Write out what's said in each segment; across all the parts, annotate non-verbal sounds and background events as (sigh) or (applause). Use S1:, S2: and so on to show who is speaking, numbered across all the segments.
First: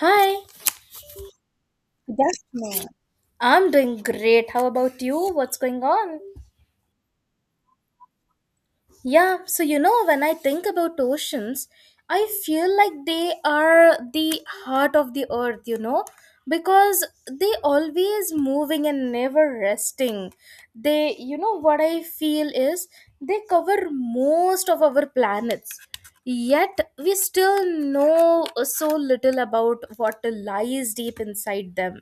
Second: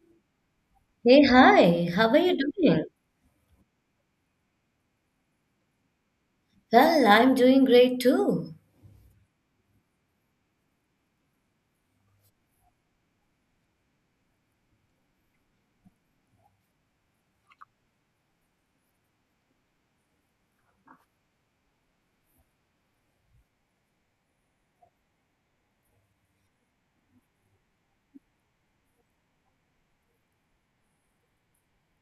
S1: Hi,
S2: Hey, hi, how are you doing?
S1: I'm doing great. How about you? What's going on?
S2: Well, I'm doing great too.
S1: Yeah, so you know, when I think about oceans, I feel like they are the heart of the earth, you know, because they always moving and never resting. They, you know, what I feel is they cover most of our planets. Yet we still know so little about what lies deep inside them.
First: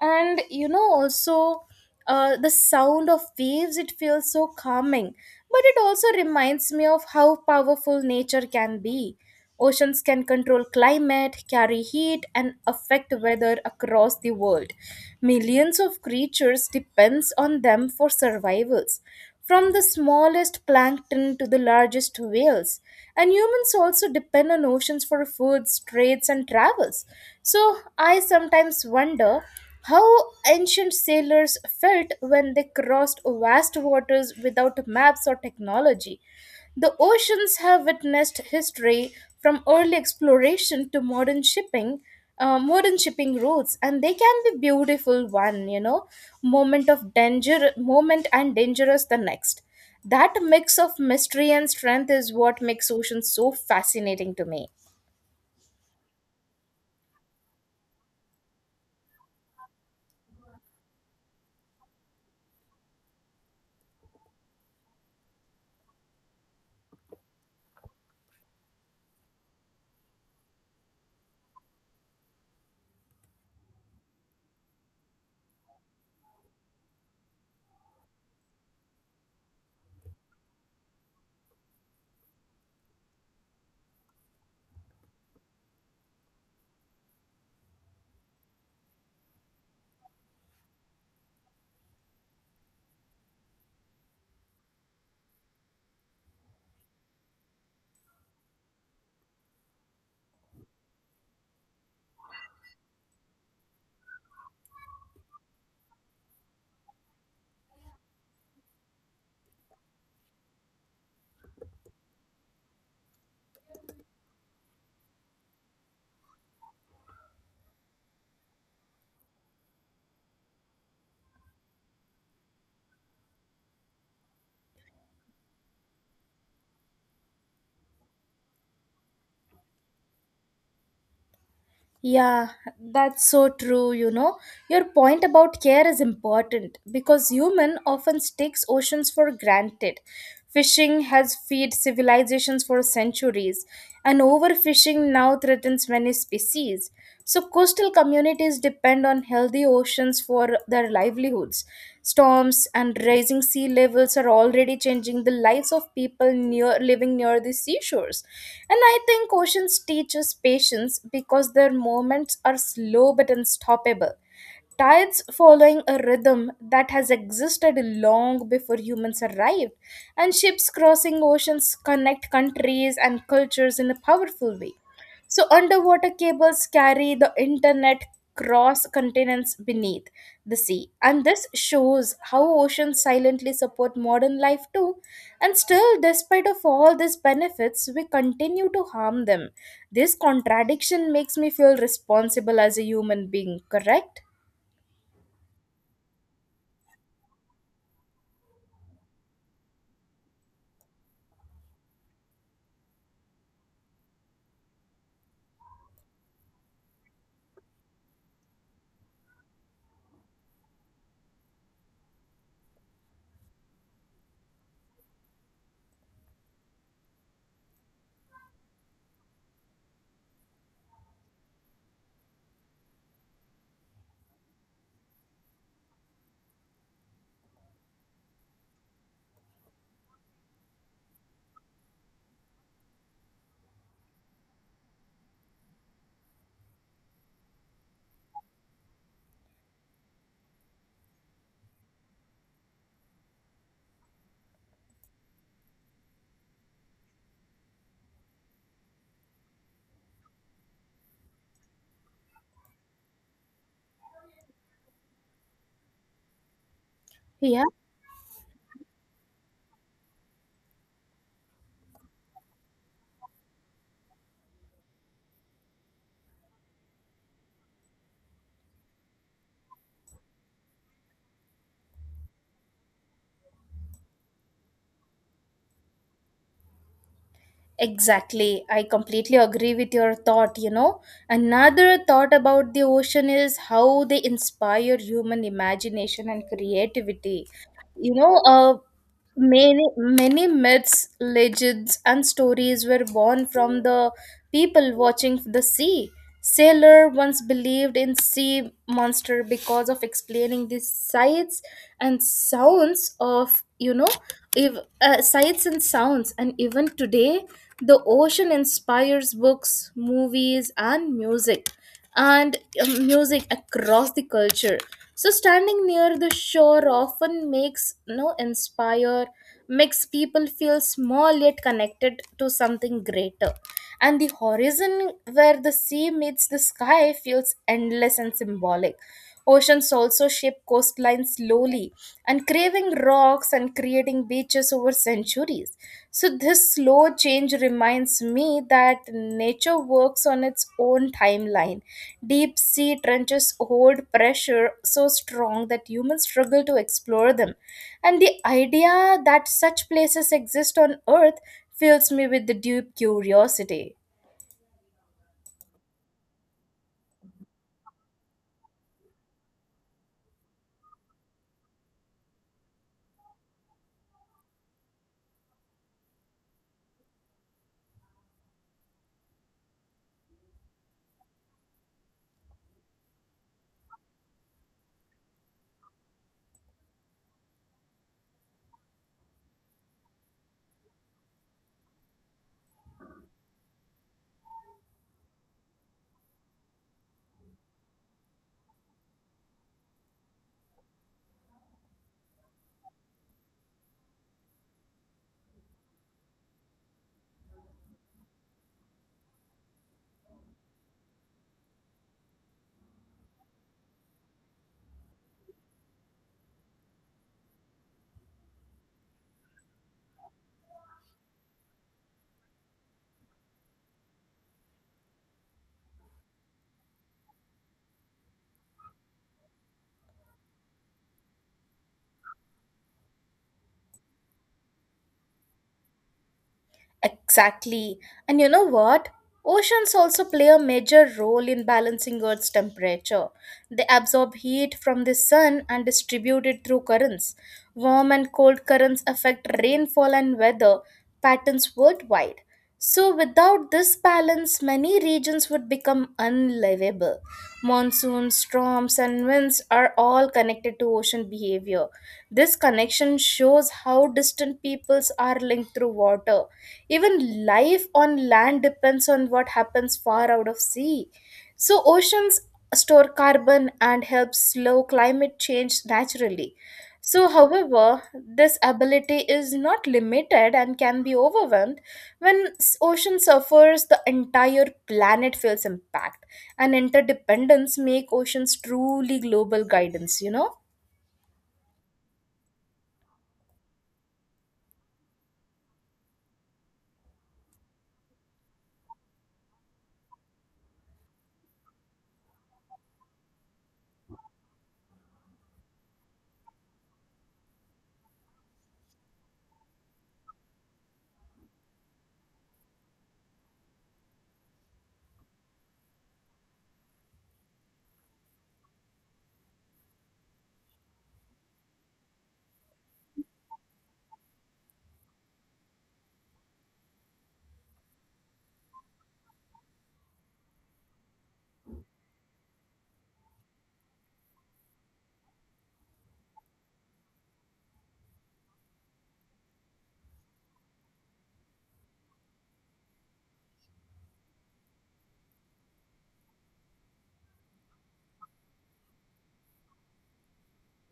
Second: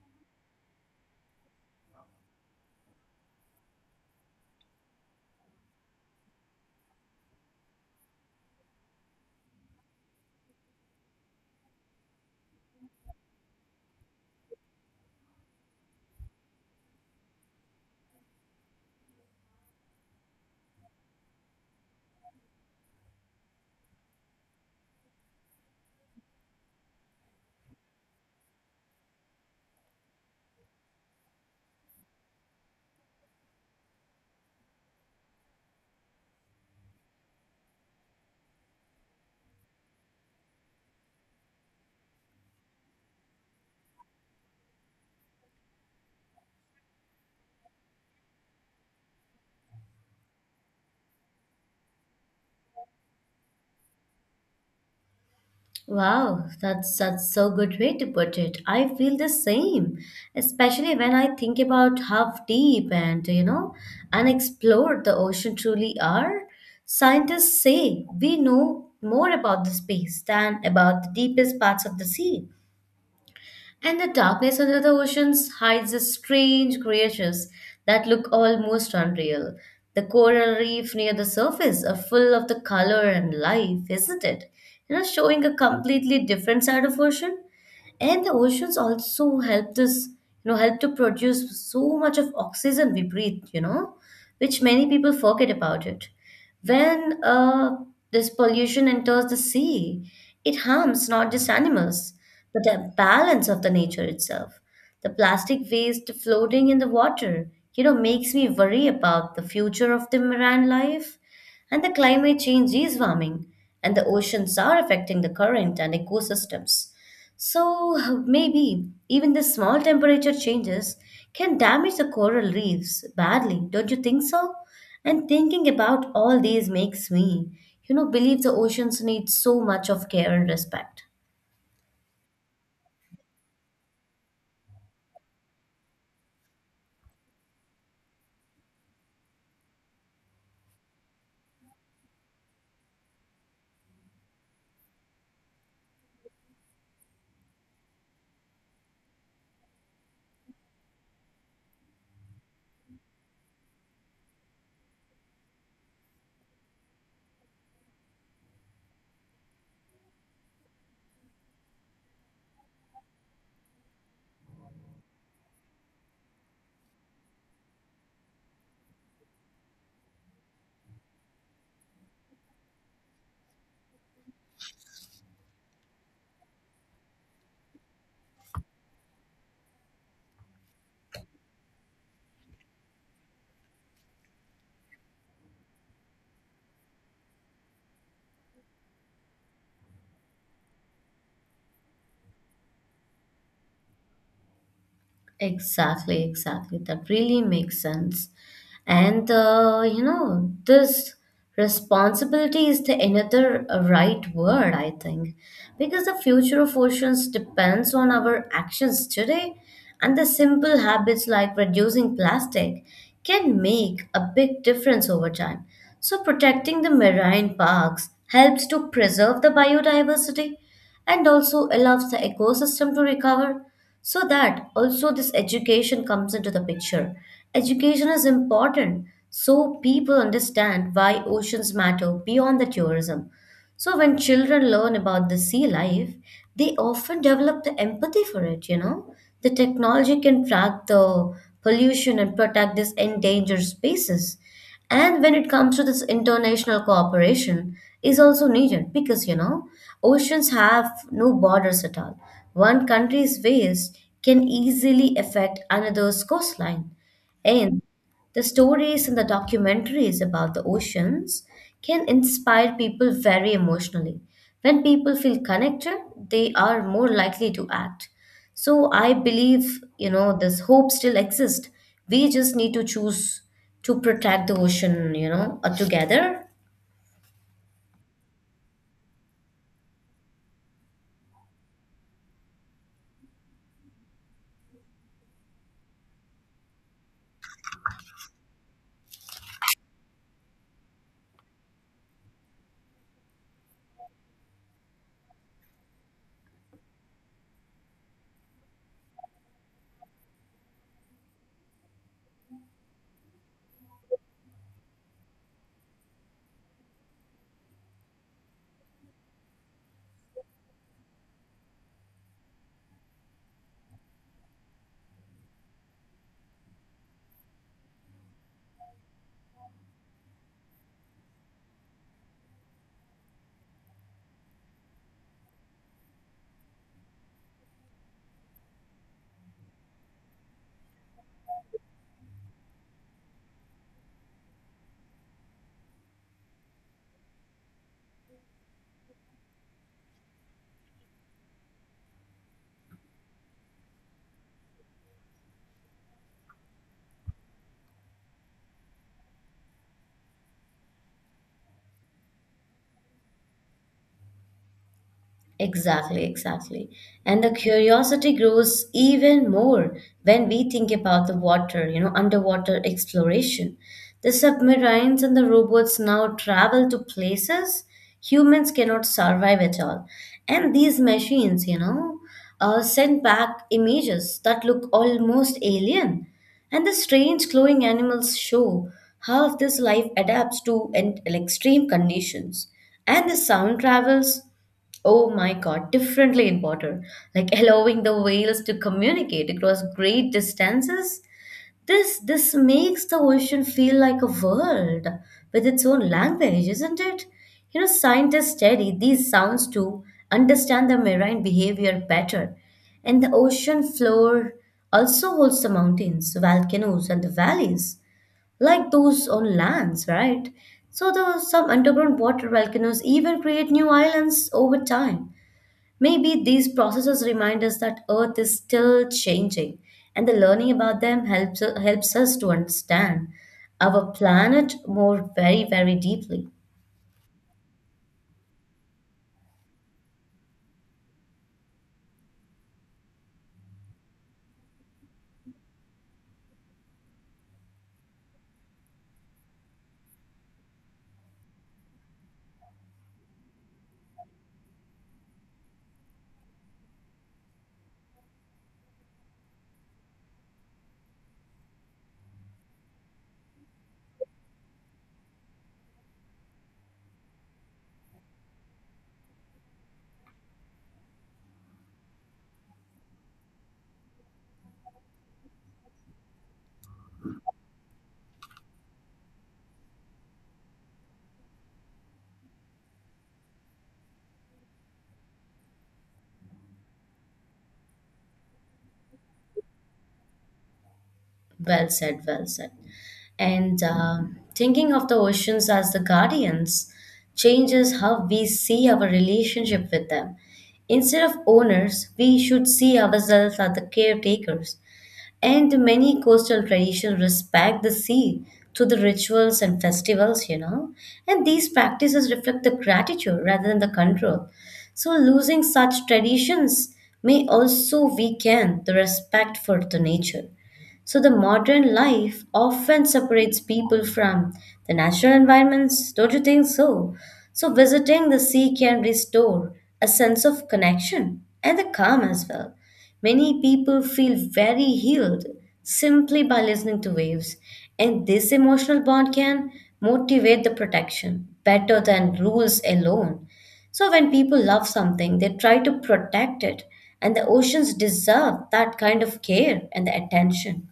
S1: And you know, also the sound of waves, it feels so calming. But it also reminds me of how powerful nature can be. Oceans can control climate, carry heat, and affect weather across the world. Millions of creatures depends on them for survivals, from the smallest plankton to the largest whales. And humans also depend on oceans for foods, trades, and travels. So I sometimes wonder how ancient sailors felt when they crossed vast waters without maps or technology. The oceans have witnessed history from early exploration to modern shipping routes, and they can be beautiful one, you know, moment of danger, moment and dangerous the next. That mix of mystery and strength is what makes oceans so fascinating to me.
S2: Wow, that's so good way to put it. I feel the same, especially when I think about how deep and unexplored the ocean truly are. Scientists say we know more about the space than about the deepest parts of the sea. And the darkness under the oceans hides the strange creatures that look almost unreal. The coral reef near the surface are full of the color and life, isn't it? Showing a completely different side of ocean, and the oceans also help this help to produce so much of oxygen we breathe, which many people forget about it, when this pollution enters the sea. It harms not just animals but the balance of the nature itself. The plastic waste floating in the water makes me worry about the future of the marine life. And the climate change is warming, and the oceans are affecting the current and ecosystems. So (laughs) maybe even the small temperature changes can damage the coral reefs badly, don't you think so? And thinking about all these makes me believe the oceans need so much of care and respect.
S1: Yeah, that's so true, you know. Your point about care is important because human often takes oceans for granted. Fishing has fed civilizations for centuries, and overfishing now threatens many species. So, coastal communities depend on healthy oceans for their livelihoods. Storms and rising sea levels are already changing the lives of people near living near the seashores. And I think oceans teach us patience because their movements are slow but unstoppable. Tides following a rhythm that has existed long before humans arrived, and ships crossing oceans connect countries and cultures in a powerful way. So, underwater cables carry the internet cross continents beneath the sea. And this shows how oceans silently support modern life too. And still, despite of all these benefits, we continue to harm them. This contradiction makes me feel responsible as a human being, correct?
S2: Exactly, exactly. That really makes sense. This responsibility is the another right word, I think, because the future of oceans depends on our actions today, and the simple habits like reducing plastic can make a big difference over time. So protecting the marine parks helps to preserve the biodiversity and also allows the ecosystem to recover. So that also this education comes into the picture. Education is important so people understand why oceans matter beyond the tourism. So when children learn about the sea life, they often develop the empathy for it. The technology can track the pollution and protect these endangered species. And when it comes to this, international cooperation is also needed, because oceans have no borders at all. One country's waste can easily affect another's coastline.
S1: Yeah,
S2: And the stories and the documentaries about the oceans can inspire people very emotionally. When people feel connected, they are more likely to act. So I believe this hope still exists. We just need to choose to protect the ocean together.
S1: exactly. I completely agree with your thought, you know. Another thought about the ocean is how they inspire human imagination and creativity. You know, many myths, legends, and stories were born from the people watching the sea. Sailor once believed in sea monster because of explaining the sights and sounds of, you know, if, sights and sounds. And even today, the ocean inspires books, movies, and music, and music across the culture. So standing near the shore often makes, you know, inspire makes people feel small yet connected to something greater. And the horizon where the sea meets the sky feels endless and symbolic. Oceans also shape coastlines slowly, uncraving rocks and creating beaches over centuries. So, this slow change reminds me that nature works on its own timeline. Deep sea trenches hold pressure so strong that humans struggle to explore them. And the idea that such places exist on Earth fills me with the deep curiosity.
S2: Exactly, exactly. And the curiosity grows even more when we think about the water, underwater exploration. The submarines and the robots now travel to places humans cannot survive at all. And these machines send back images that look almost alien. And the strange glowing animals show how this life adapts to and extreme conditions. And the sound travels, oh my God, differently in water, like allowing the whales to communicate across great distances. This makes the ocean feel like a world with its own language, isn't it? Scientists study these sounds to understand the marine behavior better. And the ocean floor also holds the mountains, volcanoes, and the valleys, like those on lands, right? So, some underground water volcanoes even create new islands over time. Maybe these processes remind us that Earth is still changing, and the learning about them helps us to understand our planet more very, very deeply.
S1: Exactly. And you know what? Oceans also play a major role in balancing Earth's temperature. They absorb heat from the sun and distribute it through currents. Warm and cold currents affect rainfall and weather patterns worldwide. So, without this balance, many regions would become unlivable. Monsoons, storms, and winds are all connected to ocean behavior. This connection shows how distant peoples are linked through water, even life on land depends on what happens far out of sea. So oceans store carbon and help slow climate change naturally. So, however, this ability is not limited and can be overwhelmed. When ocean suffers, the entire planet feels impact. And interdependence make oceans truly global guidance, you know?
S2: Well said, well said. And thinking of the oceans as the guardians changes how we see our relationship with them. Instead of owners, we should see ourselves as the caretakers. And many coastal traditions respect the sea through the rituals and festivals. And these practices reflect the gratitude rather than the control. So losing such traditions may also weaken the respect for the nature. So the modern life often separates people from the natural environments. Don't you think so? So visiting the sea can restore a sense of connection and the calm as well. Many people feel very healed simply by listening to waves, and this emotional bond can motivate the protection better than rules alone. So, when people love something, they try to protect it, and the oceans deserve that kind of care and the attention.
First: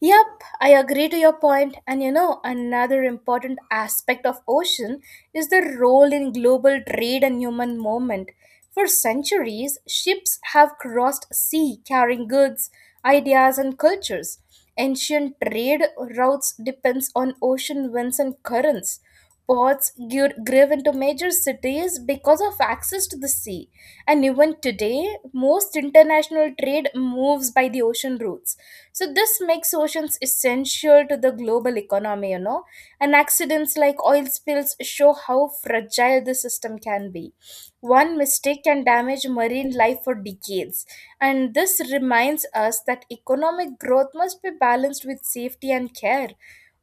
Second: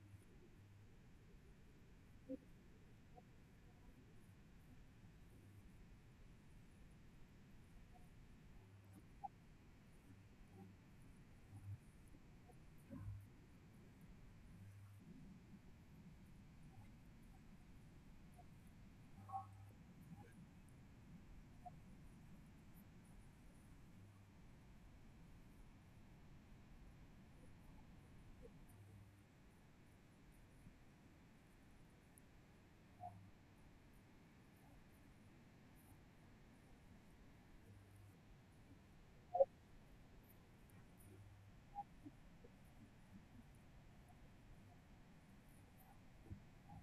S1: Yep, I agree to your point. And you know, another important aspect of ocean is the role in global trade and human movement. For centuries, ships have crossed sea carrying goods, ideas, and cultures. Ancient trade routes depends on ocean winds and currents. Ports grew into major cities because of access to the sea. And even today, most international trade moves by the ocean routes. So, this makes oceans essential to the global economy, you know. And accidents like oil spills show how fragile the system can be. One mistake can damage marine life for decades, and this reminds us that economic growth must be balanced with safety and care.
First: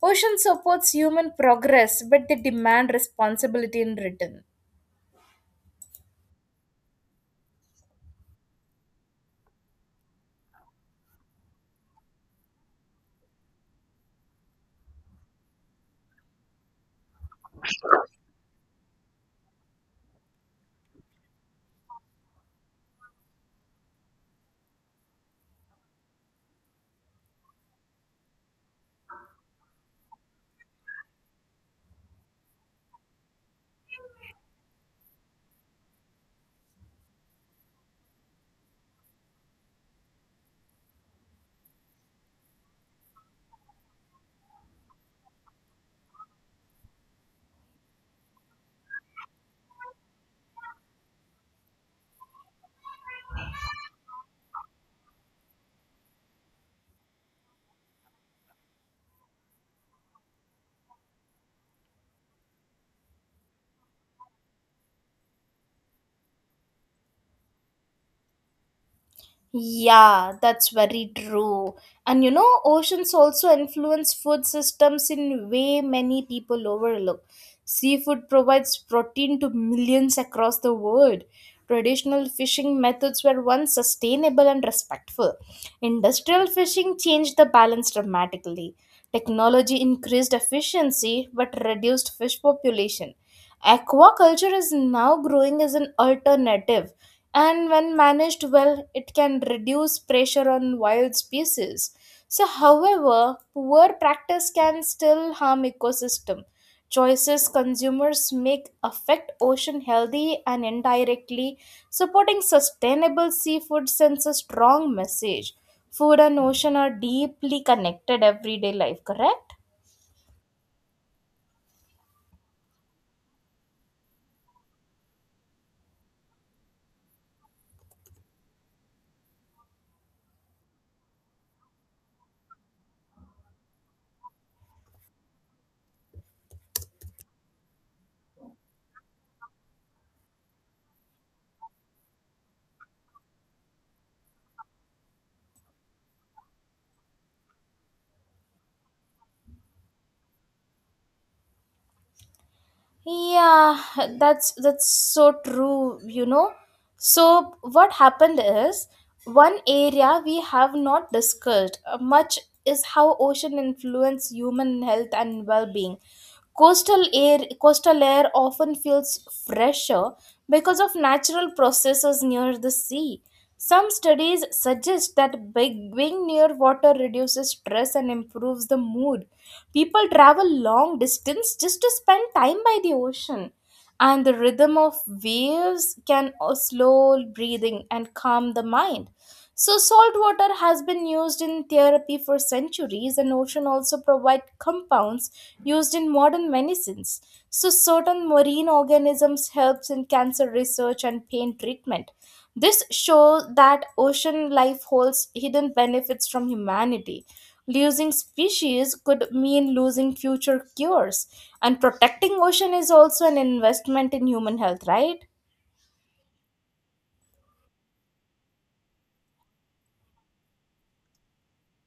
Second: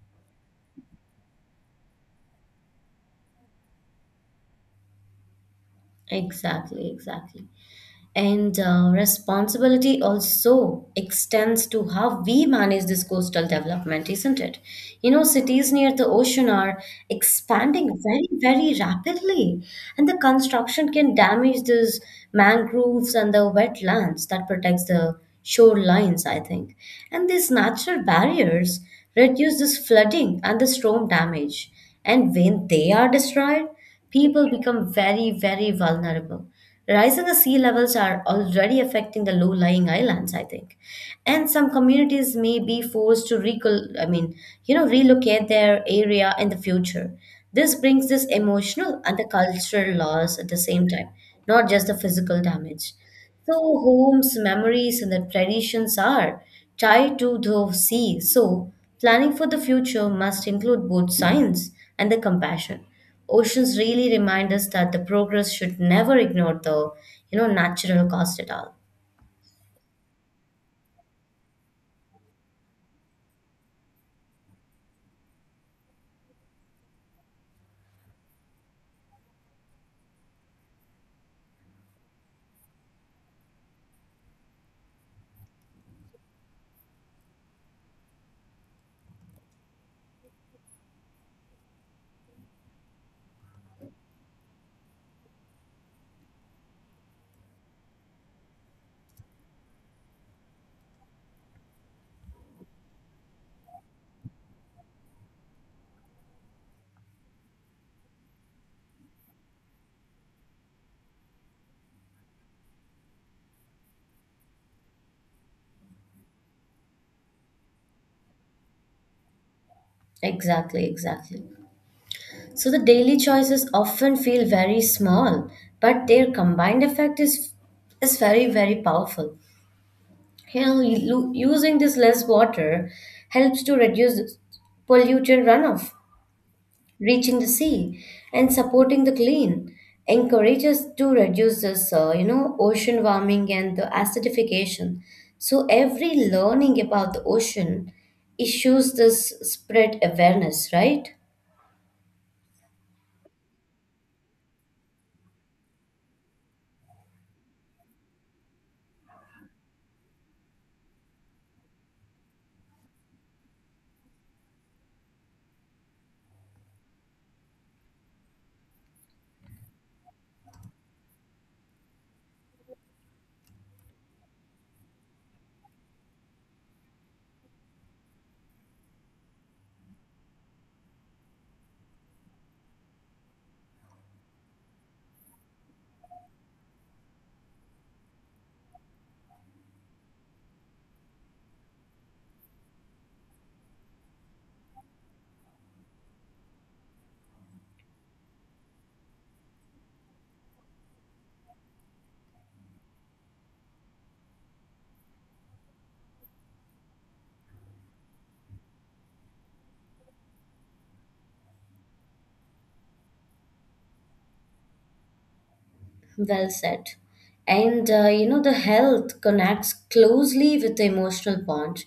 S1: Ocean supports human progress, but they demand responsibility in return.
S2: Exactly, exactly. And responsibility also extends to how we manage this coastal development, isn't it? Cities near the ocean are expanding very, very rapidly, and the construction can damage these mangroves and the wetlands that protects the shorelines, I think. And these natural barriers reduce this flooding and the storm damage. And when they are destroyed, people become very, very vulnerable. Rising the sea levels are already affecting the low-lying islands, I think. And some communities may be forced to recol I mean, you know, relocate their area in the future. This brings this emotional and the cultural loss at the same time, not just the physical damage. So homes, memories, and the traditions are tied to the sea. So planning for the future must include both science and the compassion. Oceans really remind us that the progress should never ignore the natural cost at all.
S1: Yeah, that's very true. And you know, oceans also influence food systems in way many people overlook. Seafood provides protein to millions across the world. Traditional fishing methods were once sustainable and respectful. Industrial fishing changed the balance dramatically. Technology increased efficiency but reduced fish population. Aquaculture is now growing as an alternative, and when managed well, it can reduce pressure on wild species. So, however, poor practice can still harm ecosystem. Choices consumers make affect ocean healthy, and indirectly supporting sustainable seafood sends a strong message. Food and ocean are deeply connected everyday life, correct?
S2: Exactly, exactly. So the daily choices often feel very small, but their combined effect is very, very powerful. Using this less water helps to reduce pollutant runoff reaching the sea, and supporting the clean encourages to reduce this ocean warming and the acidification. So every learning about the ocean issues this spread awareness, right?
S1: Yeah, that's so true, you know. So what happened is, one area we have not discussed much is how ocean influence human health and well-being. Coastal air often feels fresher because of natural processes near the sea. Some studies suggest that being near water reduces stress and improves the mood. People travel long distance just to spend time by the ocean, and the rhythm of waves can slow breathing and calm the mind. So, salt water has been used in therapy for centuries, and ocean also provide compounds used in modern medicines. So, certain marine organisms helps in cancer research and pain treatment. This shows that ocean life holds hidden benefits from humanity. Losing species could mean losing future cures, and protecting ocean is also an investment in human health, right?
S2: Well said. And the health connects closely with the emotional bond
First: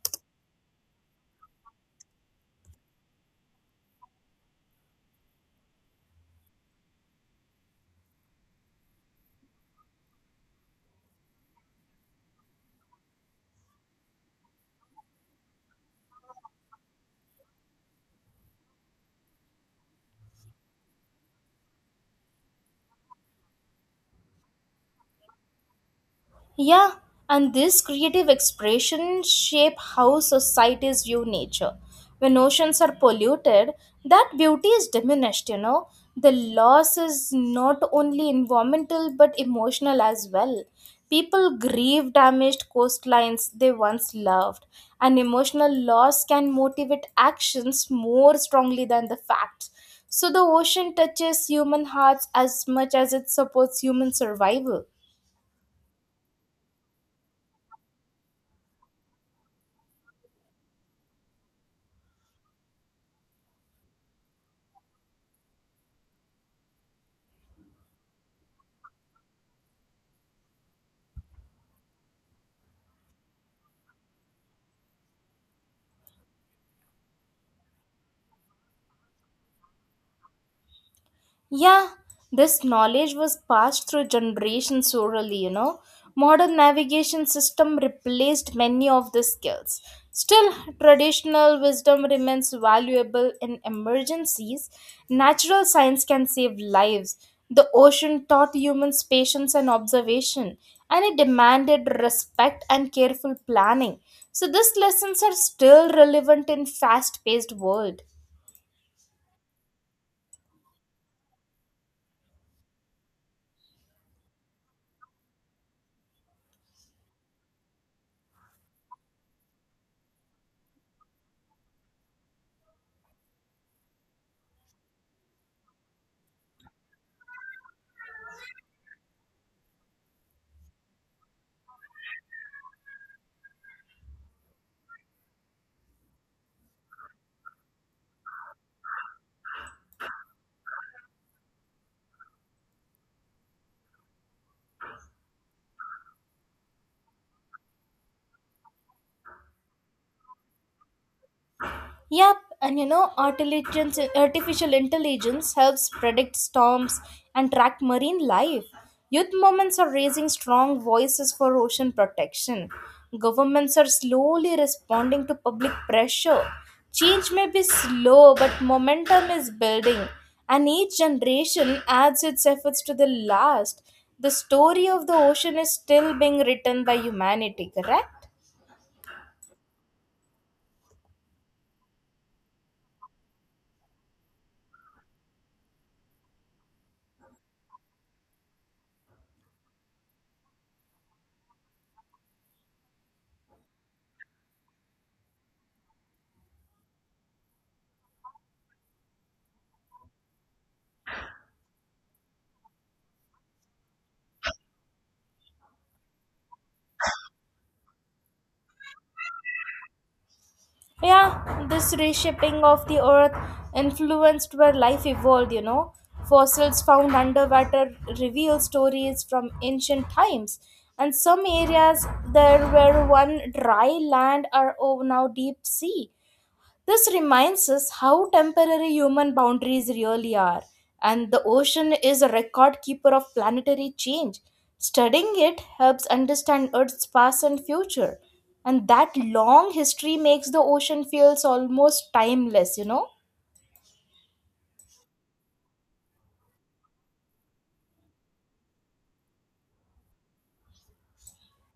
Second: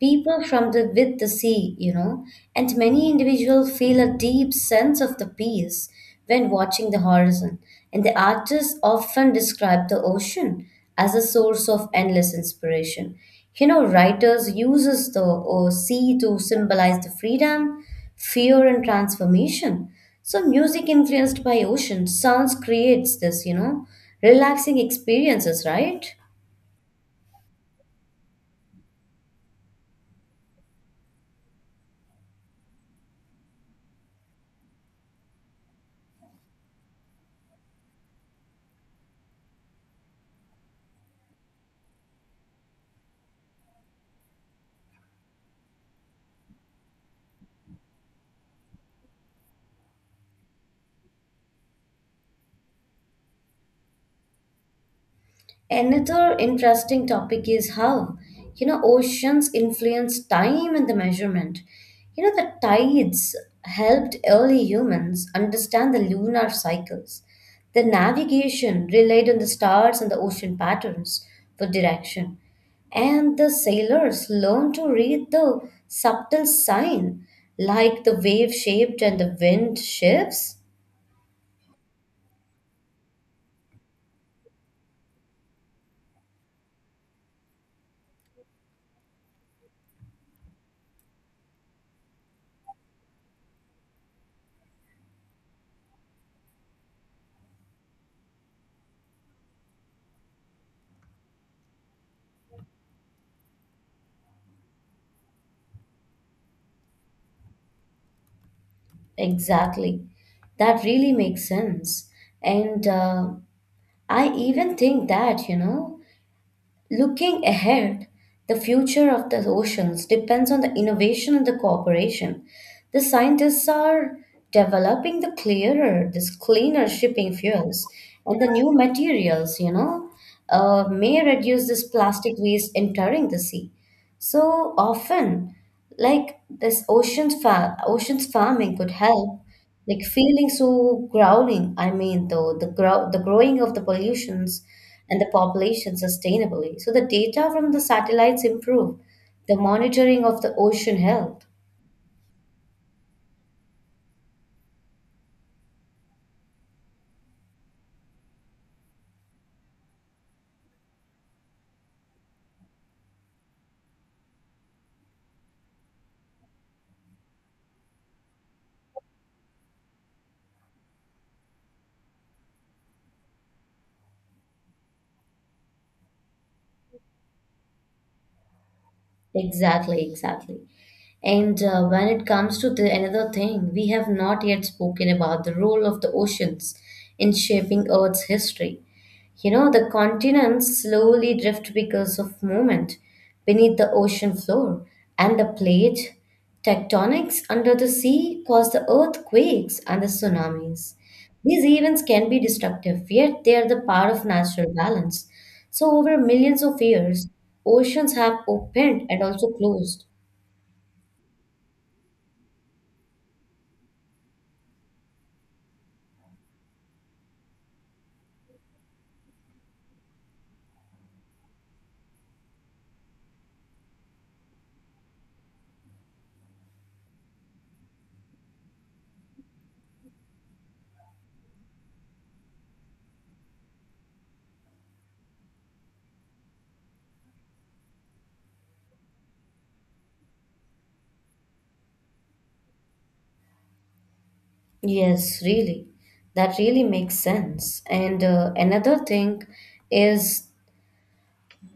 S2: people from the with the sea, and many individuals feel a deep sense of the peace when watching the horizon. And the artists often describe the ocean as a source of endless inspiration. Writers uses the sea to symbolize the freedom, fear, and transformation. So music influenced by ocean sounds creates this relaxing experiences, right?
S1: Yeah, and this creative expression shape how societies view nature. When oceans are polluted, that beauty is diminished, you know. The loss is not only environmental but emotional as well. People grieve damaged coastlines they once loved, and emotional loss can motivate actions more strongly than the facts. So the ocean touches human hearts as much as it supports human survival.
S2: Another interesting topic is how oceans influence time and the measurement. The tides helped early humans understand the lunar cycles. The navigation relied on the stars and the ocean patterns for direction. And the sailors learned to read the subtle sign, like the wave shaped and the wind shifts.
S1: Yeah, this knowledge was passed through generations orally, you know. Modern navigation system replaced many of the skills. Still, traditional wisdom remains valuable in emergencies. Natural science can save lives. The ocean taught humans patience and observation, and it demanded respect and careful planning. So these lessons are still relevant in fast-paced world.
S2: Exactly. That really makes sense. And I even think that looking ahead, the future of the oceans depends on the innovation and the cooperation. The scientists are developing this cleaner shipping fuels, and the new materials may reduce this plastic waste entering the sea. So often, like this oceans farming could help, like feeling so growling, I mean though the growing of the pollutions and the population sustainably. So the data from the satellites improve the monitoring of the ocean health.
S1: Yep, and you know, artificial intelligence helps predict storms and track marine life. Youth movements are raising strong voices for ocean protection. Governments are slowly responding to public pressure. Change may be slow, but momentum is building, and each generation adds its efforts to the last. The story of the ocean is still being written by humanity, correct?
S2: Exactly, exactly. And when it comes to the another thing, we have not yet spoken about the role of the oceans in shaping Earth's history. The continents slowly drift because of movement beneath the ocean floor, and the plate tectonics under the sea cause the earthquakes and the tsunamis. These events can be destructive, yet they are the part of natural balance. So, over millions of years, oceans have opened and also closed.
S1: Yeah, this reshaping of the earth influenced where life evolved, you know. Fossils found underwater reveal stories from ancient times, and some areas there were one dry land are now deep sea. This reminds us how temporary human boundaries really are, and the ocean is a record keeper of planetary change. Studying it helps understand Earth's past and future, and that long history makes the ocean feels almost timeless, you know.
S2: Yes, really. That really makes sense. And another thing is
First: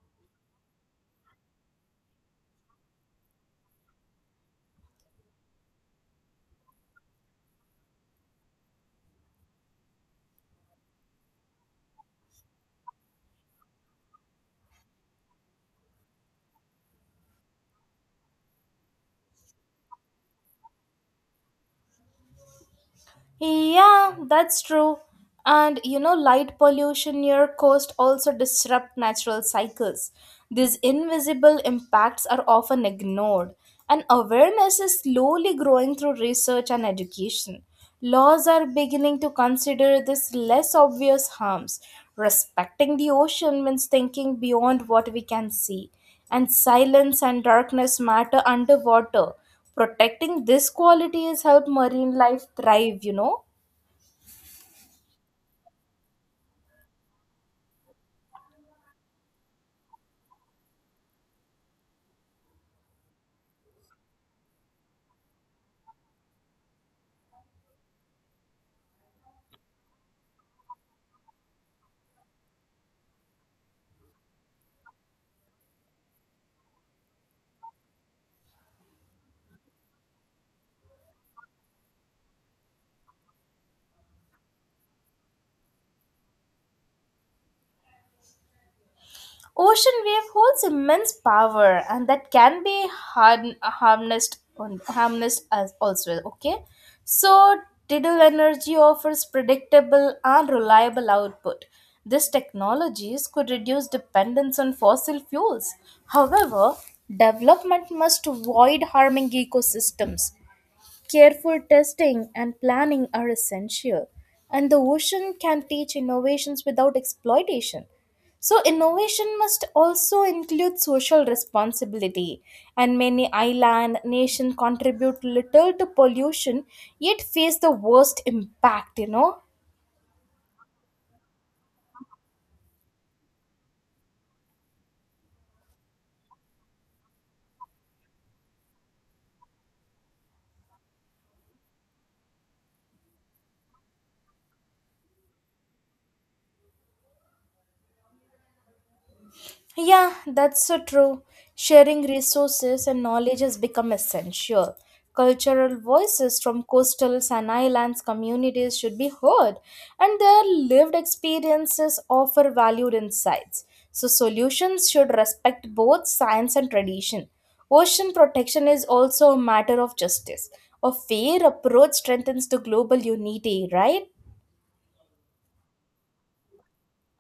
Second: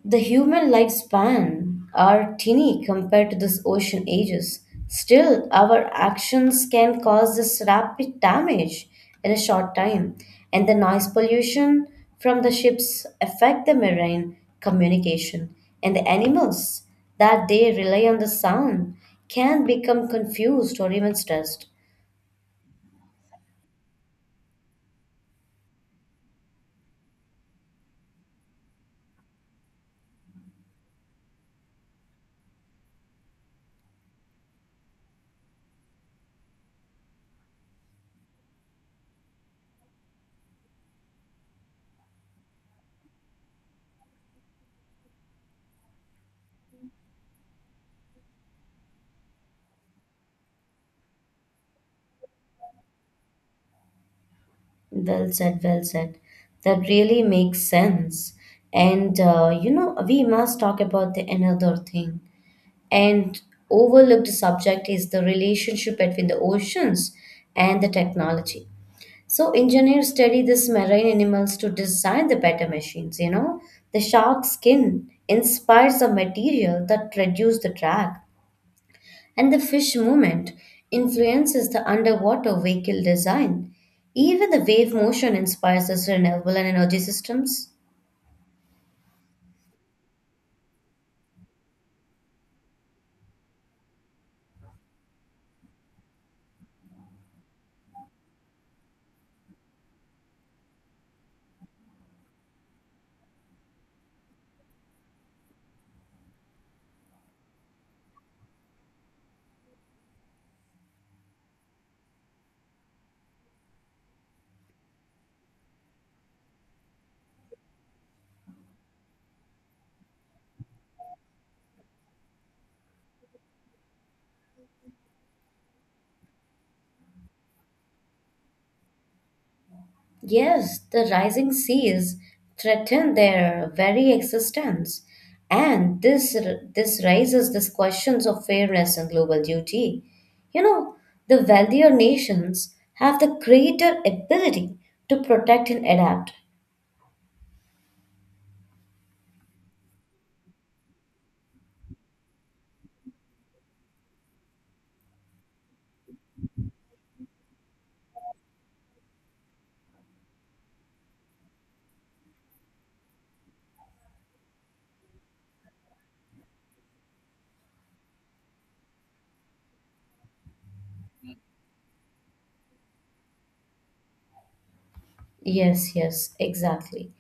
S2: the human lifespan are teeny compared to this ocean ages. Still, our actions can cause this rapid damage in a short time, and the noise pollution from the ships affect the marine communication, and the animals that they rely on the sound can become confused or even stressed.
S1: Yeah, that's true. And you know, light pollution near coast also disrupt natural cycles. These invisible impacts are often ignored, and awareness is slowly growing through research and education. Laws are beginning to consider these less obvious harms. Respecting the ocean means thinking beyond what we can see, and silence and darkness matter underwater. Protecting this quality has helped marine life thrive, you know.
S2: Well said, well said. That really makes sense. And we must talk about the another thing. And overlooked subject is the relationship between the oceans and the technology. So engineers study these marine animals to design the better machines. The shark skin inspires the material that reduce the drag, and the fish movement influences the underwater vehicle design. Even the wave motion inspires us renewable and energy systems.
S1: Ocean wave holds immense power and that can be harnessed, harnessed as also, okay? So, tidal energy offers predictable and reliable output. These technologies could reduce dependence on fossil fuels. However, development must avoid harming ecosystems. Careful testing and planning are essential, and the ocean can teach innovations without exploitation. So, innovation must also include social responsibility, and many island nations contribute little to pollution yet face the worst impact, you know.
S2: Yes, the rising seas threaten their very existence. And this raises these questions of fairness and global duty. You know, the wealthier nations have the greater ability to protect and adapt.
S1: Yeah, that's so true. Sharing resources and knowledge has become essential. Cultural voices from coastal and islands communities should be heard, and their lived experiences offer valued insights. So, solutions should respect both science and tradition. Ocean protection is also a matter of justice. A fair approach strengthens the global unity, right?
S2: Yes, yes, exactly.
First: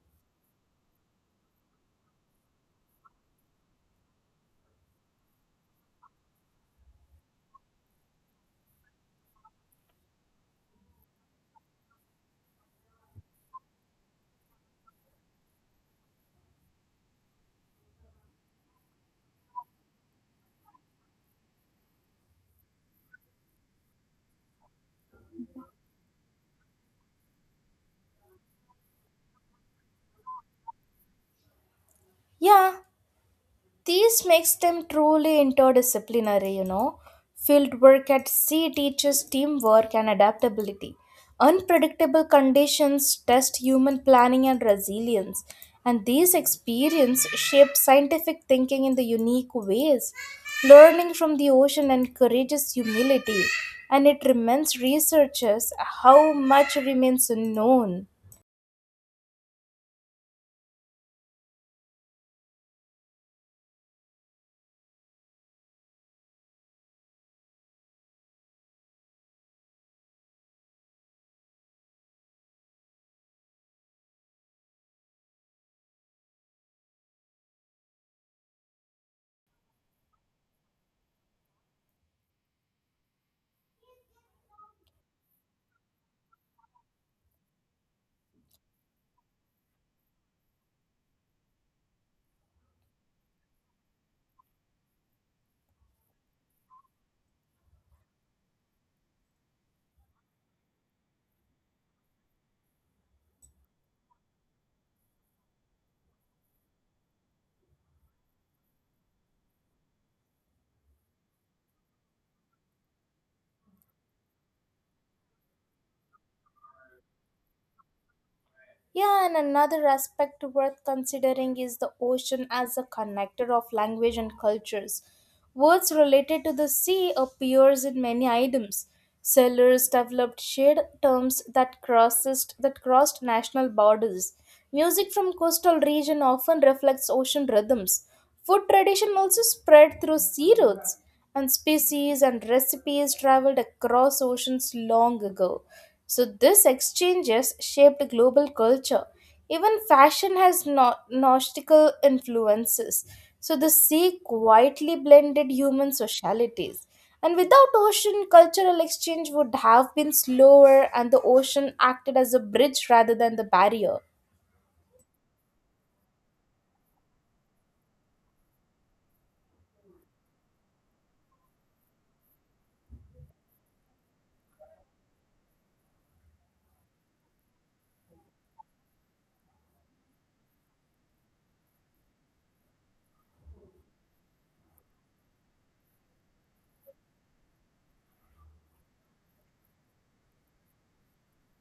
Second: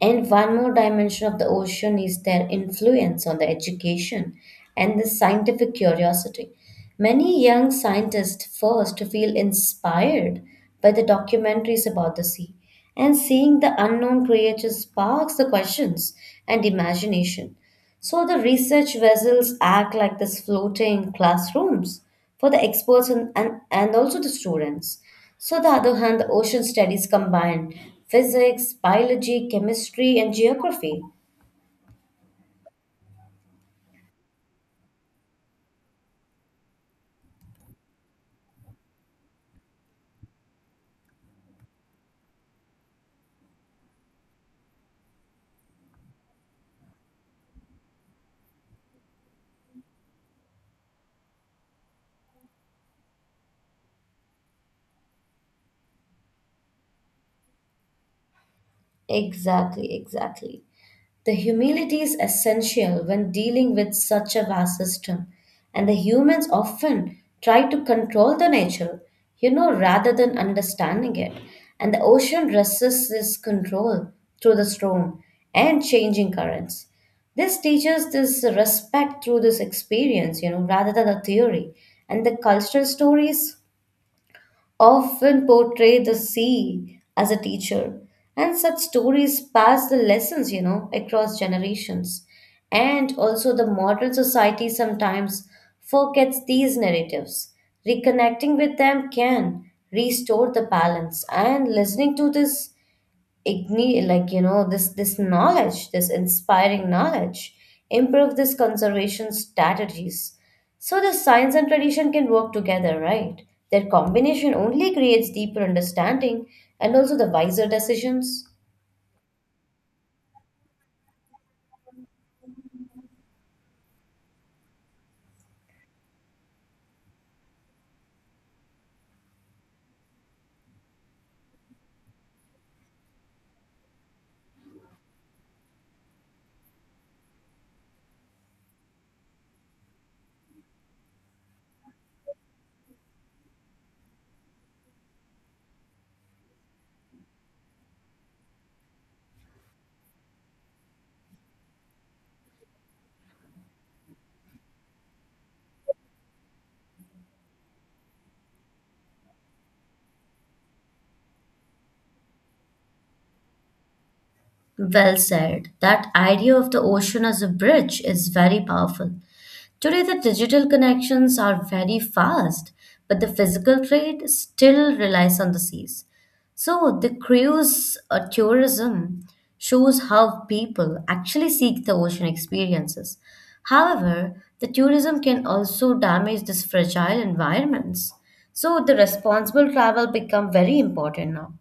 S2: And one more dimension of the ocean is their influence on the education and the scientific curiosity. Many young scientists first feel inspired by the documentaries about the sea, and seeing the unknown creatures sparks the questions and imagination. So the research vessels act like this floating classrooms for the experts and also the students. So the other hand, the ocean studies combine physics, biology, chemistry, and geography.
S1: Yeah, this makes them truly interdisciplinary, you know. Field work at sea teaches teamwork and adaptability. Unpredictable conditions test human planning and resilience, and these experiences shape scientific thinking in the unique ways. Learning from the ocean encourages humility, and it reminds researchers how much remains unknown.
S2: Exactly, exactly. The humility is essential when dealing with such a vast system, and the humans often try to control the nature rather than understanding it. And the ocean resists this control through the storm and changing currents. This teaches this respect through this experience rather than a theory. And the cultural stories often portray the sea as a teacher. And such stories pass the lessons, you know, across generations. And also, the modern society sometimes forgets these narratives. Reconnecting with them can restore the balance. And listening to this igni like you know this this knowledge, this inspiring knowledge improve this conservation strategies, so the science and tradition can work together, right? Their combination only creates deeper understanding and also the wiser decisions.
S1: Yeah, and another aspect worth considering is the ocean as a connector of language and cultures. Words related to the sea appears in many items. Sailors developed shared terms that crossed national borders. Music from coastal region often reflects ocean rhythms. Food tradition also spread through sea routes and species and recipes traveled across oceans long ago. So these exchanges shaped global culture. Even fashion has nautical influences. So the sea quietly blended human socialities. And without ocean, cultural exchange would have been slower, and the ocean acted as a bridge rather than the barrier.
S2: Well said. That idea of the ocean as a bridge is very powerful. Today, the digital connections are very fast, but the physical trade still relies on the seas. So, the cruise tourism shows how people actually seek the ocean experiences. However, the tourism can also damage these fragile environments. So, the responsible travel become very important now.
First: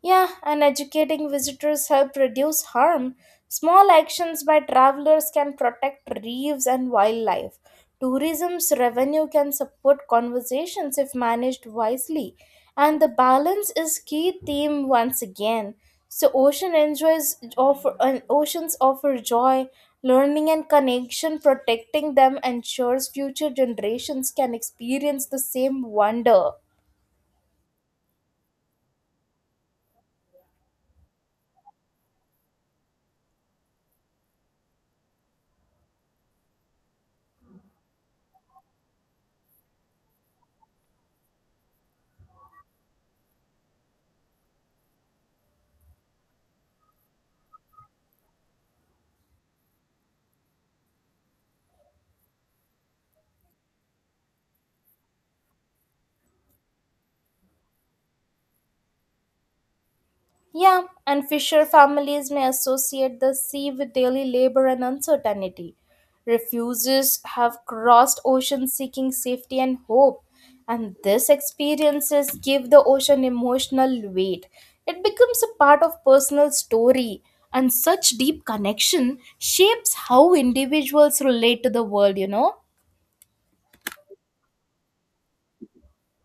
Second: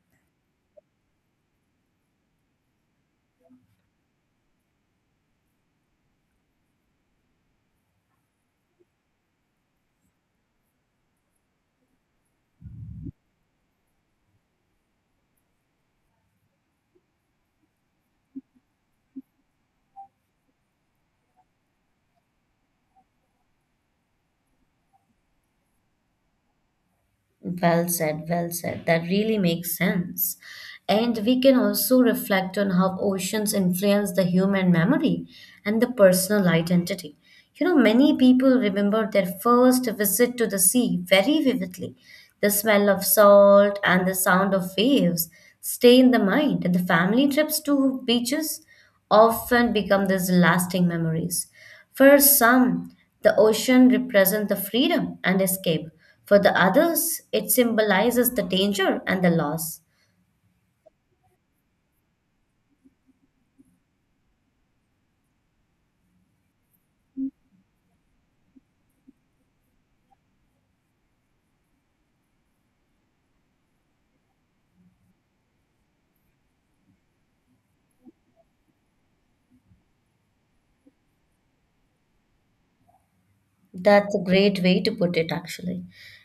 S1: Yeah, and educating visitors help reduce harm. Small actions by travelers can protect reefs and wildlife. Tourism's revenue can support conversations if managed wisely. And the balance is key theme once again. So ocean enjoys offer and oceans offer joy, learning and connection, protecting them ensures future generations can experience the same wonder.
S2: Well said, well said. That really makes sense. And we can also reflect on how oceans influence the human memory and the personal identity. You know, many people remember their first visit to the sea very vividly. The smell of salt and the sound of waves stay in the mind, and the family trips to beaches often become these lasting memories. For some, the ocean represents the freedom and escape. For the others, it symbolizes the danger and the loss.
S1: Yeah, and fisher families may associate the sea with daily labor and uncertainty. Refugees have crossed oceans seeking safety and hope, and these experiences give the ocean emotional weight. It becomes a part of personal story, and such deep connection shapes how individuals relate to the world,
S2: That's a great way to put it, actually.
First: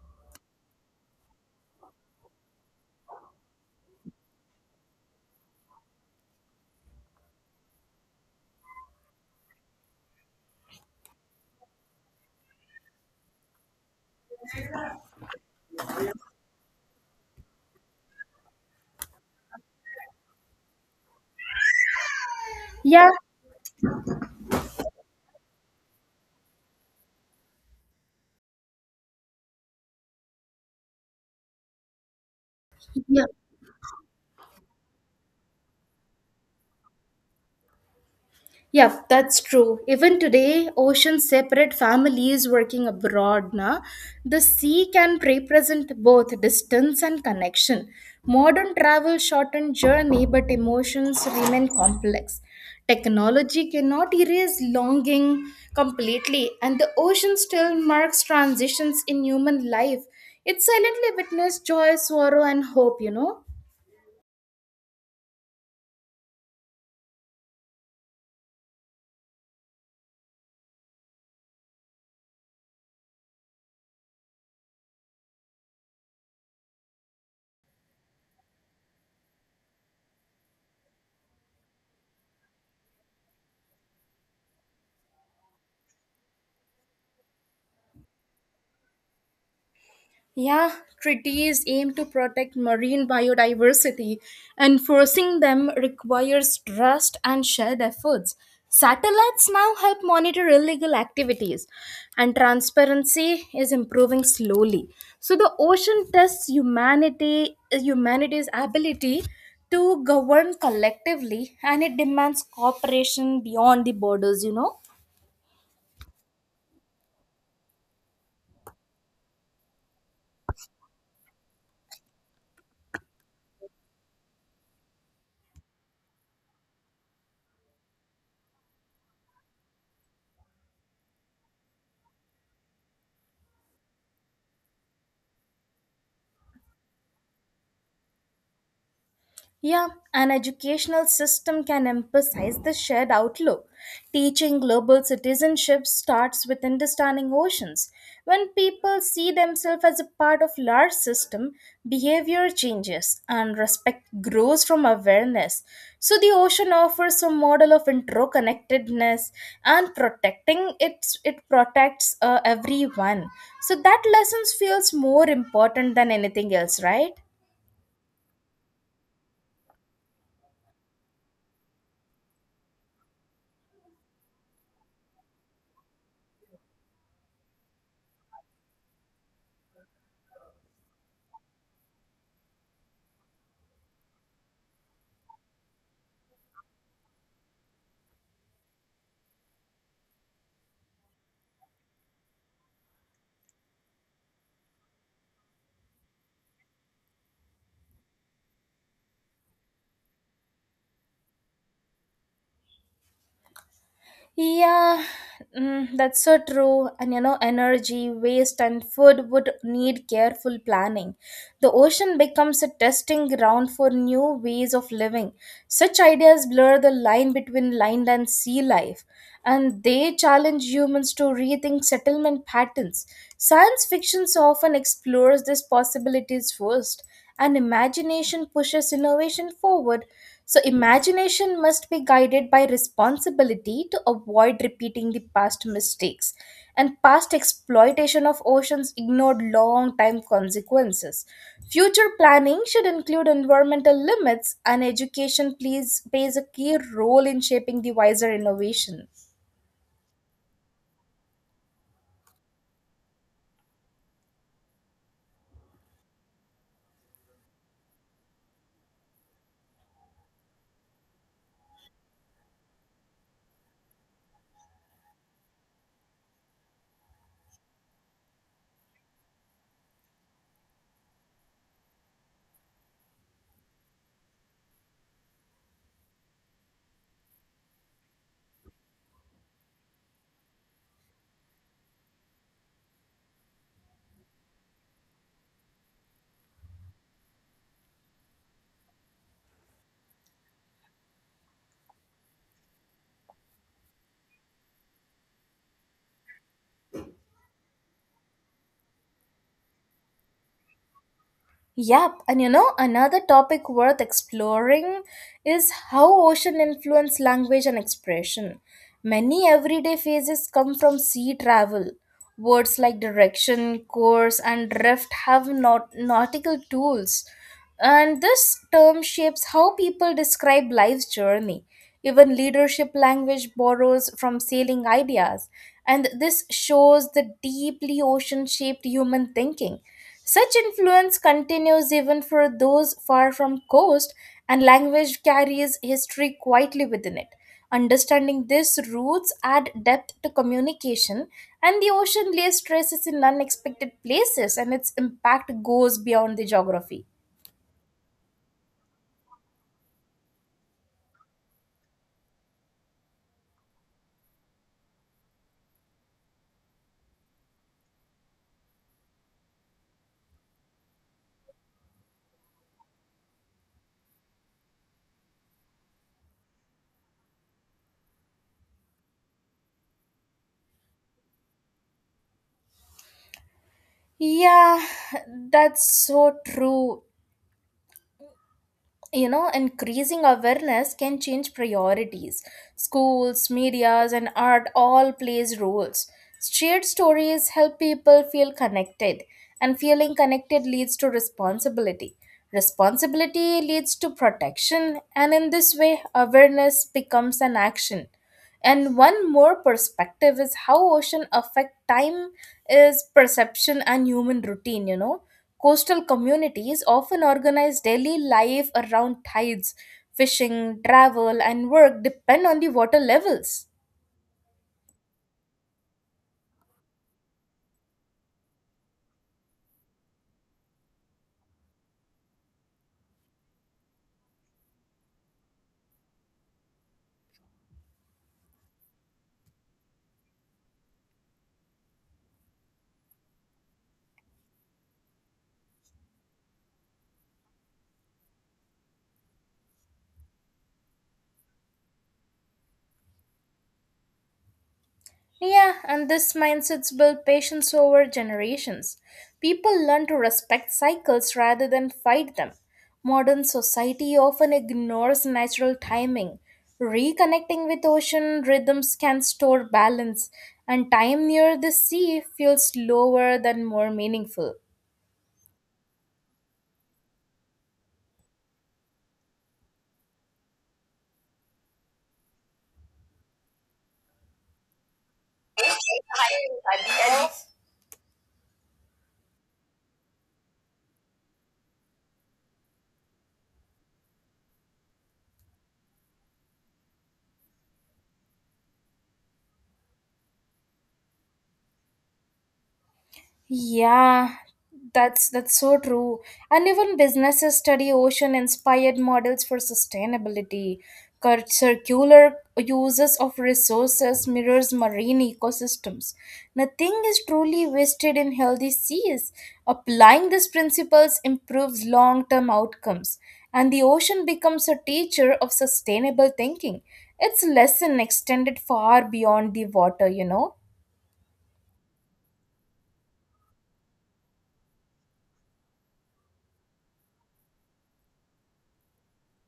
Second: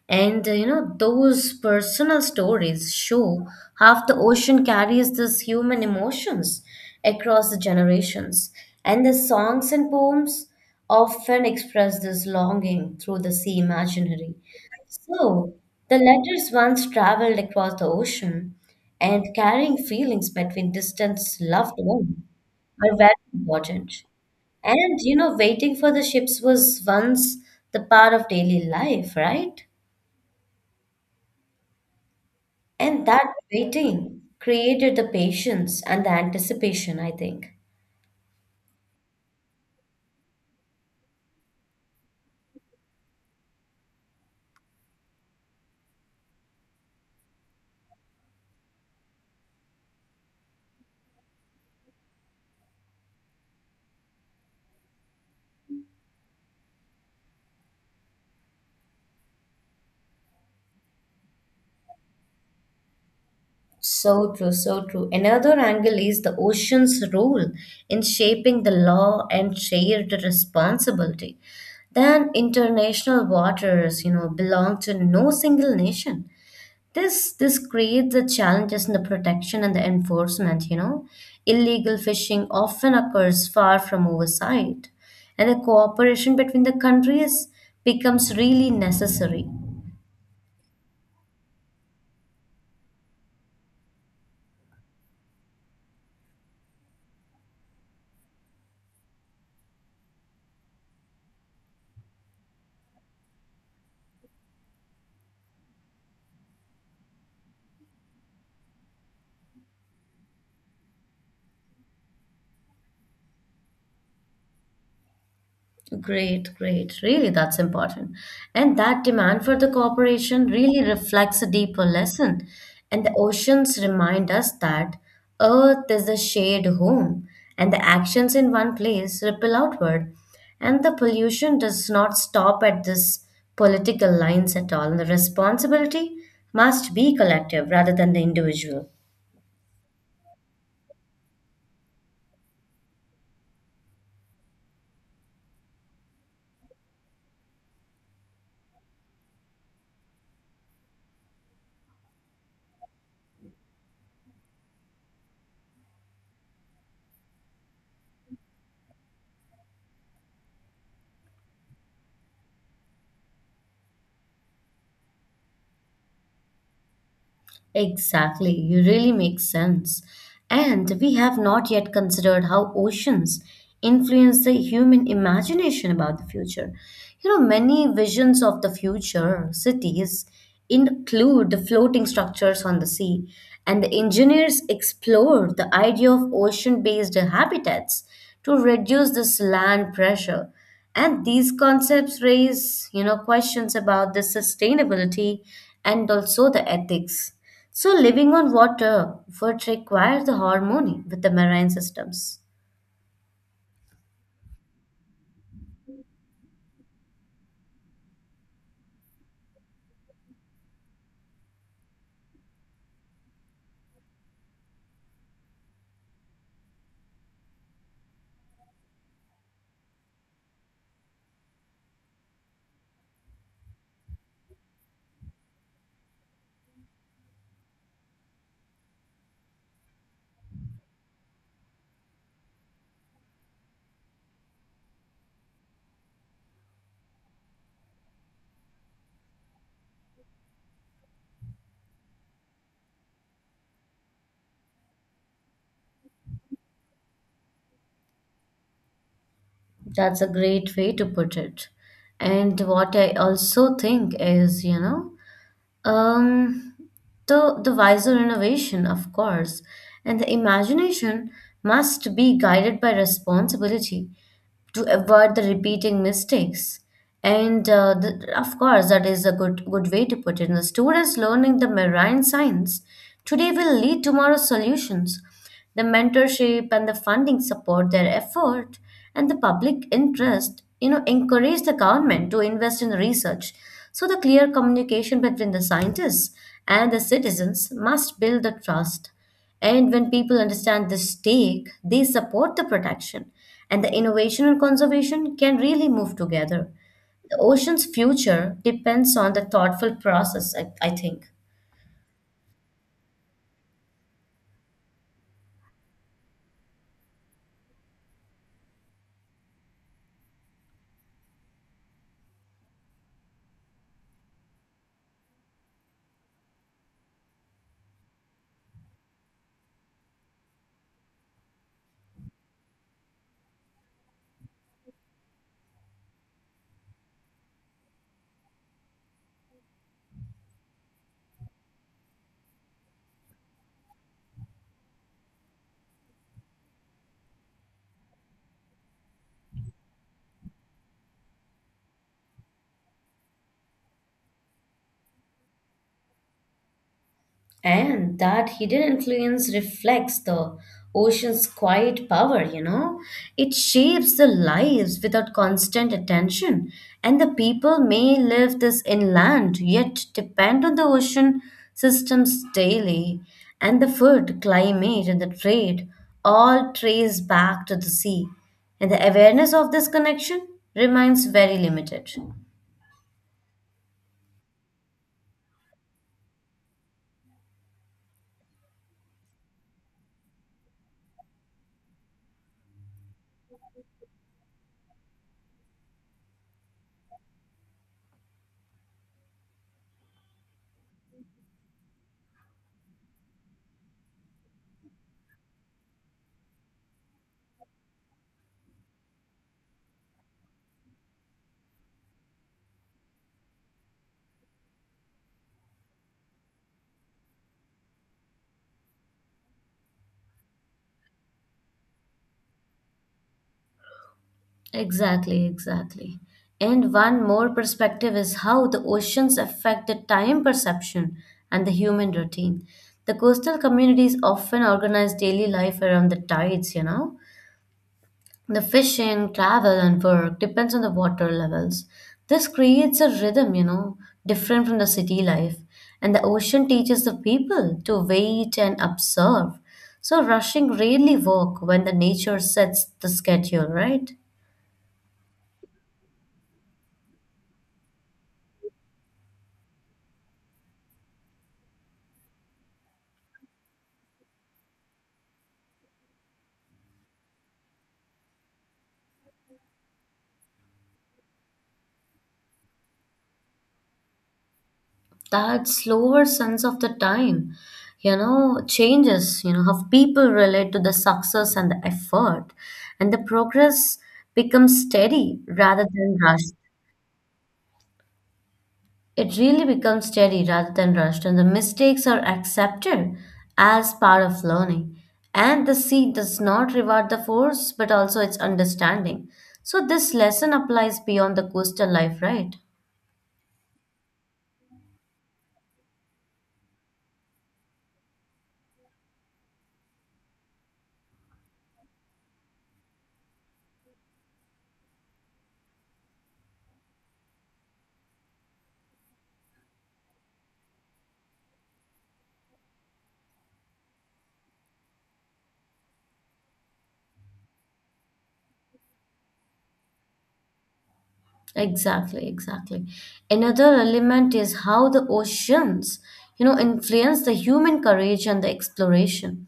S2: And you know, those personal stories show how the ocean carries these human emotions across the generations. And the songs and poems often express this longing through the sea imaginary. So, the letters once traveled across the ocean and carrying feelings between distant loved ones are
S1: Yeah,
S2: very important. And you know, waiting for the ships was once the part of daily life, right? And
S1: yeah.
S2: that waiting created the patience and the anticipation, I think.
S1: Yeah, that's true. Even today, oceans separate families working abroad. Na, the sea can represent both distance and connection. Modern travel shortened journey, but emotions remain complex. Technology cannot erase longing completely, and the ocean still marks transitions in human life. It silently witnessed joy, sorrow, and hope.
S2: So true, so true. Another angle is the ocean's role in shaping the law and shared responsibility. Then international waters, you know, belong to no single nation. This creates the challenges in the protection and the enforcement, you know. Illegal fishing often occurs far from oversight, and the cooperation between the countries becomes really necessary.
S1: Yeah, treaties aim to protect marine biodiversity. Enforcing them requires trust and shared efforts. Satellites now help monitor illegal activities, and transparency is improving slowly. So the ocean tests humanity's ability to govern collectively, and it demands cooperation beyond the borders.
S2: Great, great. Really, that's important. And that demand for the cooperation really reflects a deeper lesson. And the oceans remind us that Earth is a shared home, and the actions in one place ripple outward. And the pollution does not stop at this political lines at all. And the responsibility must be collective rather than the individual.
S1: Yeah, an educational system can emphasize the shared outlook. Teaching global citizenship starts with understanding oceans. When people see themselves as a part of large system, behavior changes and respect grows from awareness. So the ocean offers a model of interconnectedness and protecting it protects everyone. So that lesson feels more important than anything else, right?
S2: Exactly, you really make sense. And we have not yet considered how oceans influence the human imagination about the future. You know, many visions of the future cities include the floating structures on the sea, and the engineers explored the idea of ocean based habitats to reduce this land pressure. And these concepts raise, you know, questions about the sustainability and also the ethics. So living on water would require the harmony with the marine systems.
S1: Yeah, that's so true. And you know, energy, waste, and food would need careful planning. The ocean becomes a testing ground for new ways of living. Such ideas blur the line between land and sea life, and they challenge humans to rethink settlement patterns. Science fiction often explores these possibilities first and imagination pushes innovation forward. So, imagination must be guided by responsibility to avoid repeating the past mistakes and past exploitation of oceans ignored long time consequences. Future planning should include environmental limits, and education plays a key role in shaping the wiser innovation.
S2: That's a great way to put it. And what I also think is, Um, the wiser innovation, of course, and the imagination must be guided by responsibility to avoid the repeating mistakes. And the, of course, that is a good way to put it. The students learning the marine science today will lead tomorrow's solutions. The mentorship and the funding support their effort, and the public interest, you know, encourage the government to invest in research. So the clear communication between the scientists and the citizens must build the trust. And when people understand the stake, they support the protection, and the innovation and conservation can really move together. The ocean's future depends on the thoughtful process, I think.
S1: Yep, and you know, another topic worth exploring is how ocean influence language and expression. Many everyday phrases come from sea travel. Words like direction, course, and drift have nautical tools. And this term shapes how people describe life's journey. Even leadership language borrows from sailing ideas, and this shows the deeply ocean shaped human thinking. Such influence continues even for those far from coast, and language carries history quietly within it. Understanding these roots add depth to communication, and the ocean lays traces in unexpected places, and its impact goes beyond the geography.
S2: And that hidden influence reflects the ocean's quiet power, you know? It shapes the lives without constant attention. And the people may live this inland, yet depend on the ocean systems daily. And the food, climate, and the trade all trace back to the sea. And the awareness of this connection remains very limited.
S1: Yeah, that's so true. You know, increasing awareness can change priorities. Schools, medias, and art all plays roles. Shared stories help people feel connected, and feeling connected leads to responsibility. Responsibility leads to protection, and in this way, awareness becomes an action. And one more perspective is how ocean affect time is perception and human routine. Coastal communities often organize daily life around tides. Fishing, travel, and work depend on the water levels.
S2: Exactly, exactly. And one more perspective is how the oceans affect the time perception and the human routine. The coastal communities often organize daily life around the tides, you know. The fishing, travel, and work depends on the water levels. This creates a rhythm, you know, different from the city life. And the ocean teaches the people to wait and observe. So rushing rarely work when the nature sets the schedule, right?
S1: Yeah, and this mindset's built patience over generations. People learn to respect cycles rather than fight them. Modern society often ignores natural timing. Reconnecting with ocean rhythms can store balance, and time near the sea feels slower than more meaningful.
S2: That slower sense of the time, you know, changes, you know, how people relate to the success and the effort, and the progress becomes steady rather than rushed. It really becomes steady rather than rushed, and the mistakes are accepted as part of learning, and the seed does not reward the force but also its understanding. So this lesson applies beyond the coastal life, right?
S1: Yeah, that's so true. And even businesses study ocean-inspired models for sustainability. Circular uses of resources mirrors marine ecosystems. Nothing is truly wasted in healthy seas. Applying these principles improves long-term outcomes, and the ocean becomes a teacher of sustainable thinking. Its lesson extended far beyond the water.
S2: Exactly, exactly. Another element is how the oceans, you know, influence the human courage and the exploration.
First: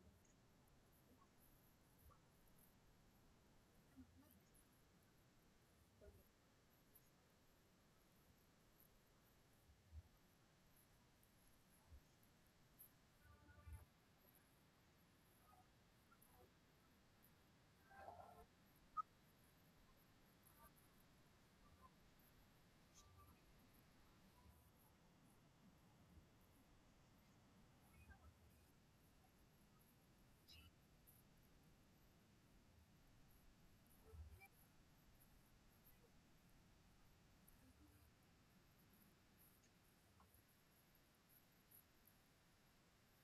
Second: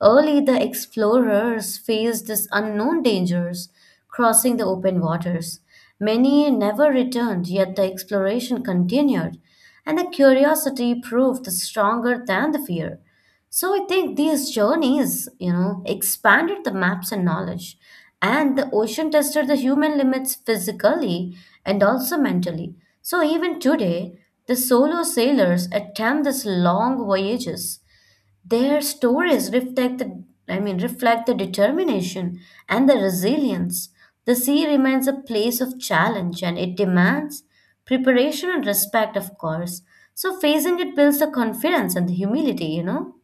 S2: Early, the explorers faced this unknown dangers, crossing the open waters. Many never returned, yet the exploration continued, and the curiosity proved stronger than the fear. So I think these journeys, you know, expanded the maps and knowledge, and the ocean tested the human limits physically and also mentally. So even today, the solo sailors attempt these long voyages. Their stories reflect the, I mean, reflect the determination and the resilience. The sea remains a place of challenge, and it demands preparation and respect, of course. So facing it builds the confidence and the humility, you know.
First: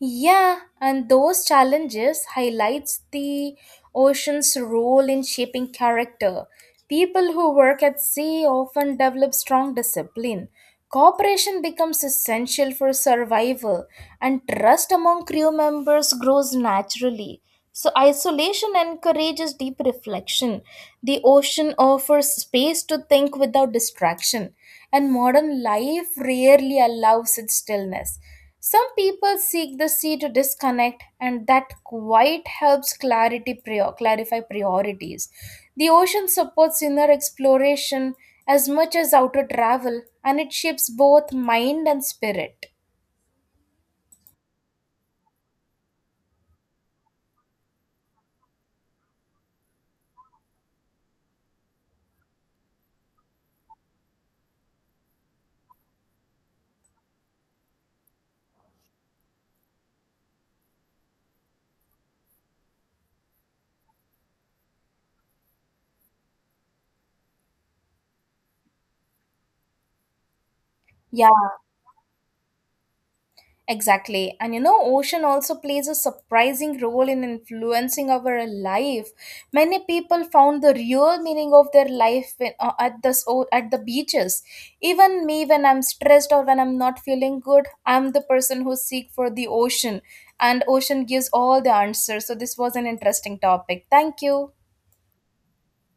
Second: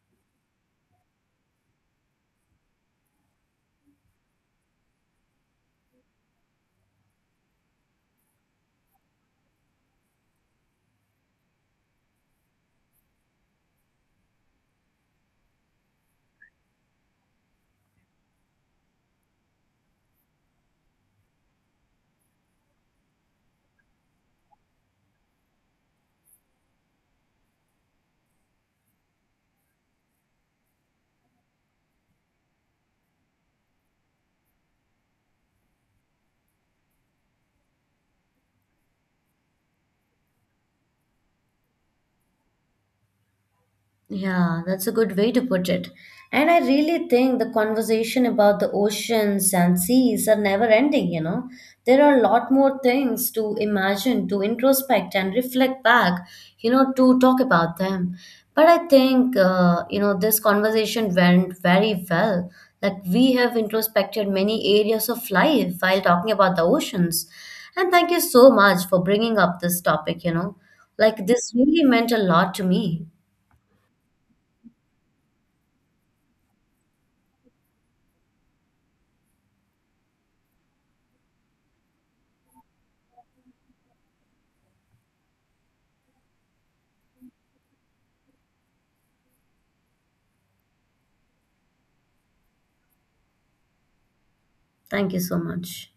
S1: Yeah, and those challenges highlights the ocean's role in shaping character. People who work at sea often develop strong discipline. Cooperation becomes essential for survival, and trust among crew members grows naturally. So, isolation encourages deep reflection. The ocean offers space to think without distraction and modern life rarely allows its stillness. Some people seek the sea to disconnect, and that quite helps clarify priorities. The ocean supports inner exploration as much as outer travel, and it shapes both mind and spirit.
S2: Yeah, that's a good way to put it. And I really think the conversation about the oceans and seas are never ending, you know. There are a lot more things to imagine, to introspect and reflect back, you know, to talk about them. But I think, you know, this conversation went very well. Like we have introspected many areas of life while talking about the oceans. And thank you so much for bringing up this topic, you know. Like
S1: Yeah,
S2: this really meant a lot to me.
S1: exactly. And you know, ocean also plays a surprising role in influencing our life. Many people found the real meaning of their life when, at the so- at the beaches. Even me when I'm stressed or when I'm not feeling good, I'm the person who seek for the ocean and ocean gives all the answers. So this was an interesting topic. Thank you.
S2: Thank you so much.